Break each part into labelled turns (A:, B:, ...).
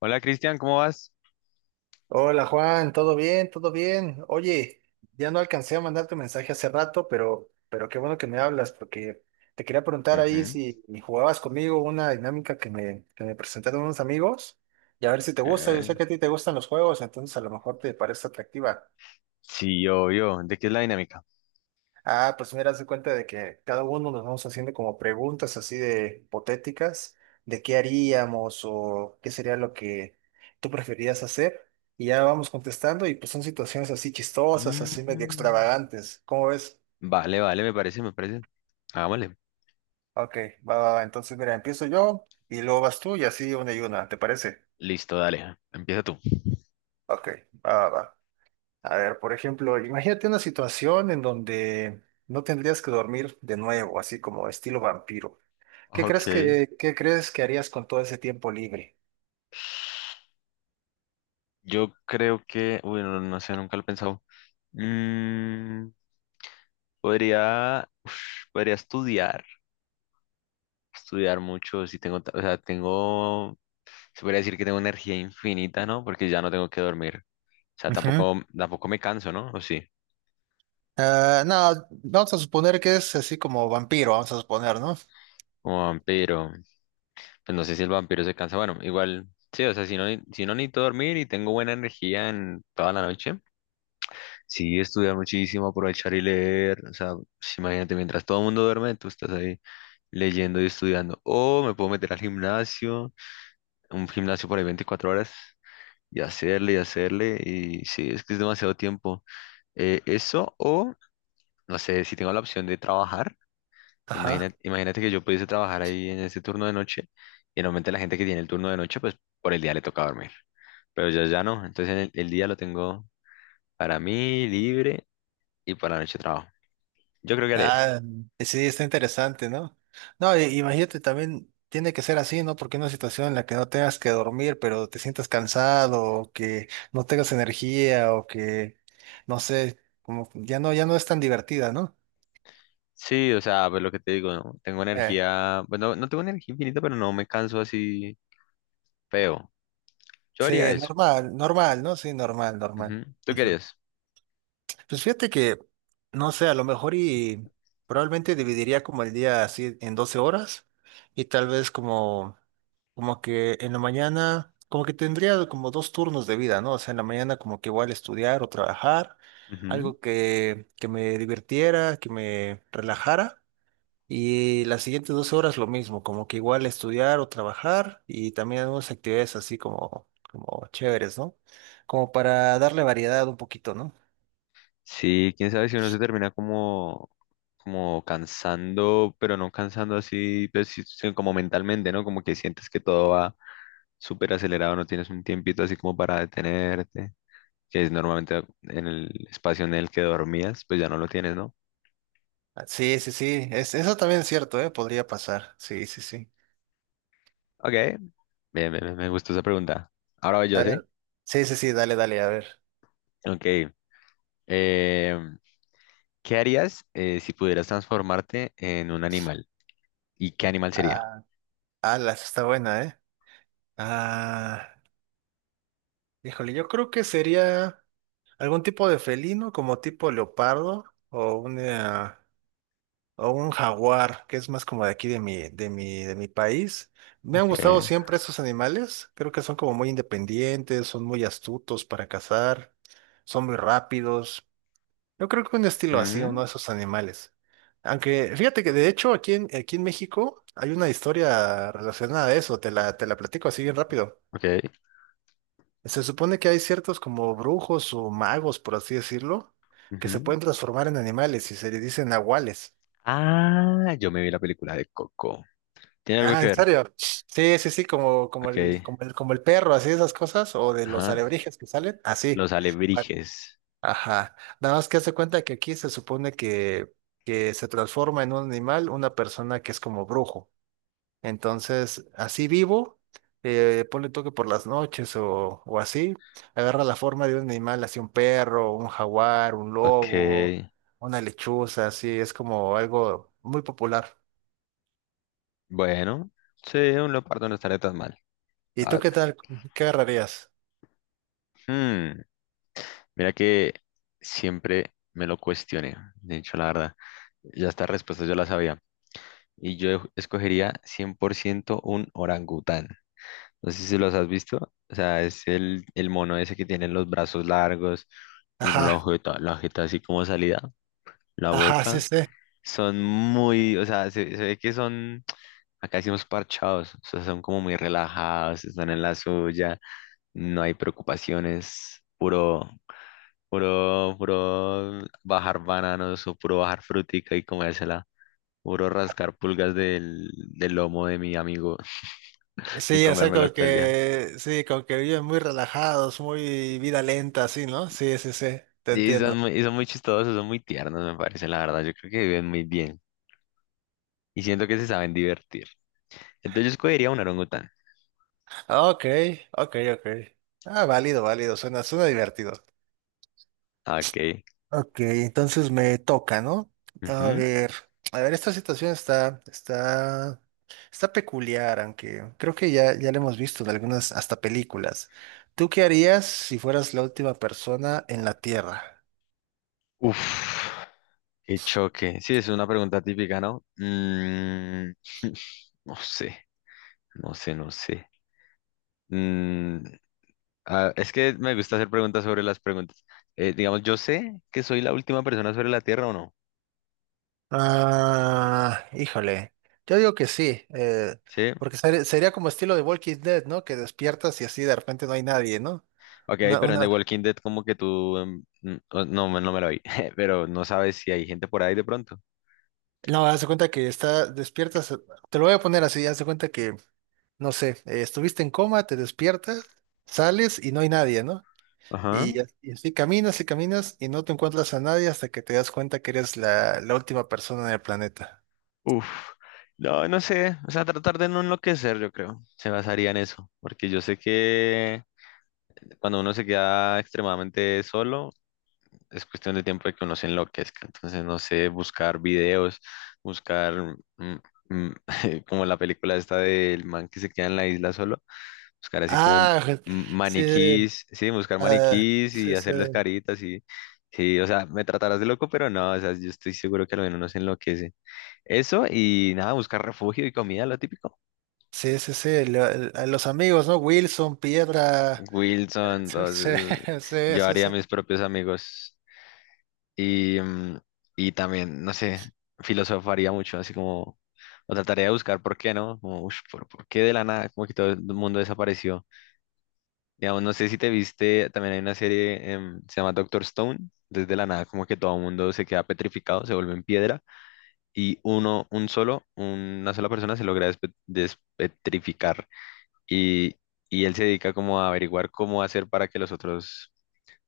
A: Hola Cristian, ¿cómo vas?
B: Hola Juan, ¿todo bien? ¿Todo bien? Oye, ya no alcancé a mandarte un mensaje hace rato, pero qué bueno que me hablas, porque te quería preguntar ahí
A: Ujú.
B: si jugabas conmigo una dinámica que me presentaron unos amigos y a ver si te gusta. Yo sé
A: Eh,
B: que a ti te gustan los juegos, entonces a lo mejor te parece atractiva.
A: sí, obvio. ¿De qué es la dinámica?
B: Ah, pues mira, se cuenta de que cada uno nos vamos haciendo como preguntas así de hipotéticas, de qué haríamos o qué sería lo que tú preferirías hacer. Y ya vamos contestando y pues son situaciones así chistosas, así medio
A: Mm,
B: extravagantes. ¿Cómo ves?
A: vale, vale, me parece. Hagámosle.
B: Ok, va, va, va. Entonces mira, empiezo yo y luego vas tú y así una y una, ¿te parece?
A: Listo, dale, empieza tú.
B: Ok, va, va, va. A ver, por ejemplo, imagínate una situación en donde no tendrías que dormir de nuevo, así como estilo vampiro. ¿Qué crees
A: Ok.
B: qué crees que harías con todo ese tiempo libre?
A: Yo creo que, uy, no, no sé, nunca lo he pensado. Mm, podría, uf, podría estudiar, estudiar mucho si tengo, o sea, tengo, se podría decir que tengo energía infinita, ¿no? Porque ya no tengo que dormir. O sea,
B: Ujú.
A: tampoco me canso, ¿no? O sí,
B: Ah, no, vamos a suponer que es así como vampiro, vamos a suponer, ¿no?
A: como vampiro. Pues no sé si el vampiro se cansa. Bueno, igual, sí, o sea, si no, si no necesito dormir y tengo buena energía en toda la noche, sí, estudiar muchísimo, aprovechar y leer. O sea, pues, imagínate, mientras todo el mundo duerme, tú estás ahí leyendo y estudiando. O me puedo meter al gimnasio, un gimnasio por ahí 24 horas, y hacerle y hacerle. Y sí, es que es demasiado tiempo. Eso, o no sé, si tengo la opción de trabajar, imagínate,
B: Ajá.
A: imagínate que yo pudiese trabajar ahí en ese turno de noche, y normalmente la gente que tiene el turno de noche, pues por el día le toca dormir. Pero ya no. Entonces el día lo tengo para mí libre y para la noche trabajo. Yo creo que haré eso.
B: Ah, sí, está interesante, ¿no? No, imagínate también, tiene que ser así, ¿no? Porque una situación en la que no tengas que dormir, pero te sientas cansado, o que no tengas energía, o que, no sé, como ya no es tan divertida, ¿no?
A: Sí, o sea, pues lo que te digo, ¿no? Tengo
B: Eh,
A: energía, bueno, no tengo energía infinita, pero no me canso así feo. Yo
B: sí,
A: haría eso.
B: normal, normal, ¿no? Sí, normal, normal.
A: Ujú. ¿Tú qué harías?
B: Pues fíjate que, no sé, a lo mejor y probablemente dividiría como el día así en 12 horas y tal vez como, como que en la mañana, como que tendría como dos turnos de vida, ¿no? O sea, en la mañana como que igual estudiar o trabajar,
A: Ujú.
B: algo que me divirtiera, que me relajara y las siguientes 12 horas lo mismo, como que igual estudiar o trabajar y también algunas actividades así como, como chéveres, ¿no? Como para darle variedad un poquito, ¿no?
A: Sí, quién sabe si uno se termina como, como cansando, pero no cansando así, pues, sí, sino como mentalmente, ¿no? Como que sientes que todo va súper acelerado, no tienes un tiempito así como para detenerte. Que es normalmente en el espacio en el que dormías, pues ya no lo tienes, ¿no?
B: Ah, sí, sí, sí. Es, eso también es cierto, ¿eh? Podría pasar. Sí, sí, sí.
A: Ok, bien, bien, me gustó esa pregunta. Ahora voy yo,
B: A
A: ¿sí?
B: ver. Sí, sí, sí, dale, dale, a ver.
A: Ok. eh, ¿Qué harías si pudieras transformarte en un animal? ¿Y qué animal sería?
B: Ah, alas, está buena, ¿eh? Ah, híjole, yo creo que sería algún tipo de felino, como tipo leopardo, o una, o un jaguar, que es más como de aquí de mi país. Me han
A: Ok.
B: gustado siempre esos animales. Creo que son como muy independientes, son muy astutos para cazar, son muy rápidos. Yo creo que un estilo así, uno
A: Mm,
B: de esos animales. Aunque fíjate que de hecho aquí en México hay una historia relacionada a eso, te la platico así bien rápido.
A: ok.
B: Se supone que hay ciertos como brujos o magos, por así decirlo, que se
A: Ujú.
B: pueden transformar en animales y se le dicen nahuales.
A: Ah, yo me vi la película de Coco. ¿Tiene algo
B: Ah,
A: que
B: ¿en
A: ver?
B: serio? Sí, sí, sí, como,
A: Ok.
B: como el perro, así esas cosas, o de los
A: Ajá,
B: alebrijes que salen, así.
A: los alebrijes.
B: Ajá. Nada más que hace cuenta que aquí se supone que se transforma en un animal una persona que es como brujo. Entonces, así vivo, ponle toque por las noches o así, agarra la forma de un animal, así un perro, un jaguar, un
A: Ok,
B: lobo, una lechuza, así, es como algo muy popular.
A: bueno, sí, un leopardo no estaría tan mal,
B: ¿Y
A: la
B: tú qué
A: verdad.
B: tal? ¿Qué agarrarías?
A: Hmm, mira que siempre me lo cuestioné, de hecho, la verdad. Ya estas respuestas yo las sabía. Y yo escogería 100% un orangután. No sé si los has visto. O sea, es el mono ese que tiene los brazos largos, tiene
B: Ajá,
A: la jeta así como salida, la
B: ajá, sí,
A: boca.
B: sí.
A: Son muy, o sea, se ve que son, acá decimos parchados, o sea, son como muy relajados, están en la suya, no hay preocupaciones, puro, puro bajar bananos o puro bajar frutica y comérsela, puro rascar pulgas del lomo de mi amigo y
B: Sí, o sea, como
A: comérmelas todo el día.
B: que, sí, como que viven muy relajados, muy vida lenta, así, ¿no? Sí, sí, sí, te entiendo.
A: Y son muy chistosos, son muy tiernos, me parece, la verdad, yo creo que viven muy bien y siento que se saben divertir. Entonces yo escogería un orangután.
B: Ok, ok, ok. Ah, válido, válido, suena, suena divertido.
A: Ok.
B: Ok, entonces me toca, ¿no? A
A: Ujú.
B: ver, a ver, esta está peculiar, aunque creo que ya la hemos visto en algunas hasta películas. ¿Tú qué harías si fueras la última persona en la Tierra?
A: Uf. Qué choque. Sí, es una pregunta típica, ¿no? Mm, no sé, no sé, no sé. Mm, ah, es que me gusta hacer preguntas sobre las preguntas. Digamos, yo sé que soy la última persona sobre la Tierra o no.
B: Ah, híjole. Yo digo que sí,
A: Sí.
B: porque sería como estilo de Walking Dead, ¿no? Que despiertas y así de repente no hay nadie, ¿no?
A: Ok, pero en The
B: Una...
A: Walking Dead como que tú... no, no me lo vi, pero no sabes si hay gente por ahí de pronto.
B: No, haz de cuenta que está, despiertas, te lo voy a poner así, haz de cuenta que, no sé, estuviste en coma, te despiertas, sales y no hay nadie, ¿no?
A: Ajá.
B: Y, y así caminas y caminas y no te encuentras a nadie hasta que te das cuenta que eres la última persona en el planeta.
A: Uf. No, no sé. O sea, tratar de no enloquecer, yo creo. Se basaría en eso. Porque yo sé que cuando uno se queda extremadamente solo es cuestión de tiempo de que uno se enloquezca. Entonces, no sé, buscar videos, buscar mm, mm, como la película esta del man que se queda en la isla solo, buscar así como
B: Ah, sí,
A: maniquís, sí, buscar
B: ah,
A: maniquís y
B: sí, sí.
A: hacerles caritas y sí, o sea, me tratarás de loco, pero no, o sea, yo estoy seguro que al menos uno se enloquece. Eso y nada, buscar refugio y comida, lo típico.
B: Sí, sí, sí, a los amigos, ¿no? Wilson, Piedra.
A: Wilson,
B: Sí, sí,
A: entonces
B: sí,
A: yo
B: sí.
A: haría
B: sí.
A: mis propios amigos. Y, mm, y también, no sé, filosofaría mucho, así como, o trataría de buscar por qué, ¿no? Como, ush, por qué de la nada? Como que todo el mundo desapareció. Digamos, no sé si te viste, también hay una serie, se llama Doctor Stone, desde la nada, como que todo el mundo se queda petrificado, se vuelve en piedra, y uno, un solo, una sola persona se logra despetrificar. Y, y él se dedica como a averiguar cómo hacer para que los otros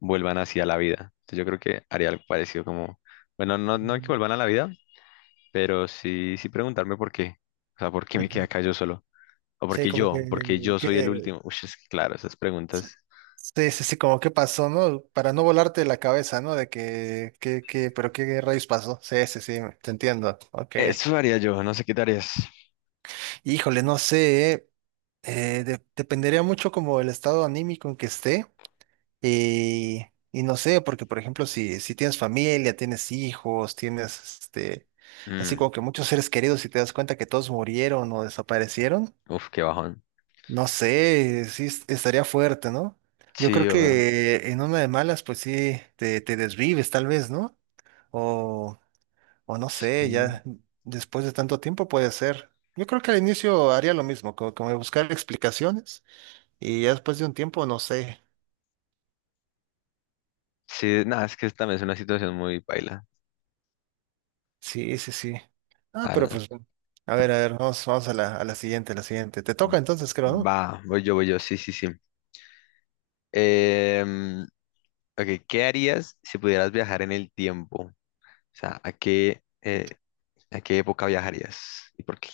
A: vuelvan así a la vida. Entonces yo creo que haría algo parecido como, bueno, no, no que
B: Mm.
A: vuelvan a la vida, pero sí, sí preguntarme por qué. O sea, ¿por qué me quedé
B: Ujú.
A: acá yo solo? ¿O por
B: Sí,
A: qué
B: como que,
A: yo? ¿Por qué yo soy el
B: que-
A: último? Uy, es que claro, esas
B: sí,
A: preguntas.
B: sí, sí, sí, como que pasó, ¿no? Para no volarte la cabeza, ¿no? De que, pero qué rayos pasó. Sí, sí, sí, te entiendo. Ok.
A: Eso haría yo, no sé qué te harías.
B: Híjole, no sé, ¿eh? Dependería mucho como el estado anímico en que esté. Y, y no sé, porque por ejemplo, si tienes familia, tienes hijos, tienes este, así
A: Mm,
B: como que muchos seres queridos y te das cuenta que todos murieron o desaparecieron,
A: uf, qué bajón.
B: no sé, sí estaría fuerte, ¿no? Yo
A: Sí,
B: creo
A: obvio.
B: que en una de malas, pues sí, te desvives tal vez, ¿no? O, o no
A: Sí,
B: sé, ya después de tanto tiempo puede ser. Yo creo que al inicio haría lo mismo, como, como buscar explicaciones y ya después de un tiempo, no sé.
A: sí, nada, es que también es una situación muy paila,
B: Sí, sí, sí. Ah,
A: la
B: pero
A: verdad.
B: pues, a ver, vamos, vamos a la siguiente, a la siguiente. Te toca entonces, creo, ¿no?
A: Va, voy yo, sí, sí, sí. Em, ok, ¿qué harías si pudieras viajar en el tiempo? O sea, ¿a qué, ¿a qué época viajarías? ¿Y por qué?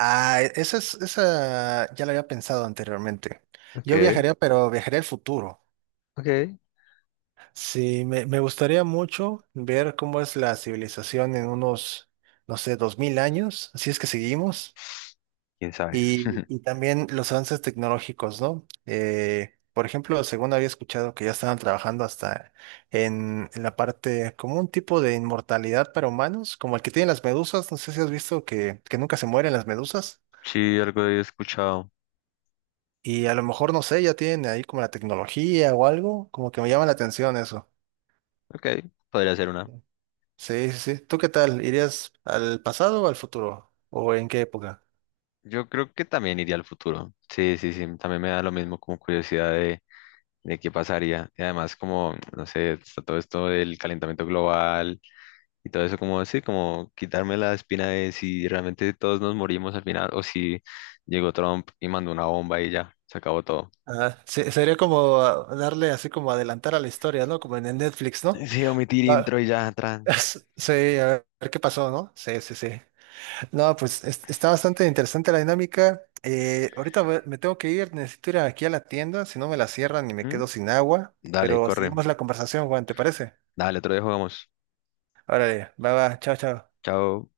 B: Ah, esa es, esa ya la había pensado anteriormente.
A: Ok,
B: Yo viajaría, pero viajaría al futuro.
A: ok.
B: Sí, me gustaría mucho ver cómo es la civilización en unos, no sé, 2000 años, si es que seguimos.
A: ¿Quién sabe?
B: Y también los avances tecnológicos, ¿no? Por ejemplo, según había escuchado que ya estaban trabajando hasta en la parte, como un tipo de inmortalidad para humanos, como el que tienen las medusas, no sé si has visto que nunca se mueren las medusas,
A: Sí, algo he escuchado.
B: y a lo mejor, no sé, ya tienen ahí como la tecnología o algo, como que me llama la atención eso.
A: Ok, podría ser una.
B: Sí, sí, sí. ¿Tú qué tal? ¿Irías al pasado o al futuro? ¿O en qué época?
A: Yo creo que también iría al futuro. Sí, sí, sí. También me da lo mismo como curiosidad de qué pasaría. Y además como, no sé, está todo esto del calentamiento global y todo eso como así, como quitarme la espina de si realmente todos nos morimos al final o si llegó Trump y mandó una bomba y ya, se acabó todo.
B: Ah, sería como ah, darle así como adelantar a la historia, ¿no? Como en el Netflix, ¿no?
A: Sí, omitir
B: Va-
A: intro y ya, tran.
B: Sí, a ver qué pasó, ¿no? Sí, sí, sí. No, pues está bastante interesante la dinámica. Me tengo que ir, necesito ir aquí a la tienda, si no me la cierran y me
A: ¿Mm?
B: quedo sin agua.
A: Dale,
B: Pero
A: corre.
B: seguimos la conversación, Juan, ¿te parece?
A: Dale, otro día jugamos.
B: Órale, va, va, chao, chao.
A: Chao.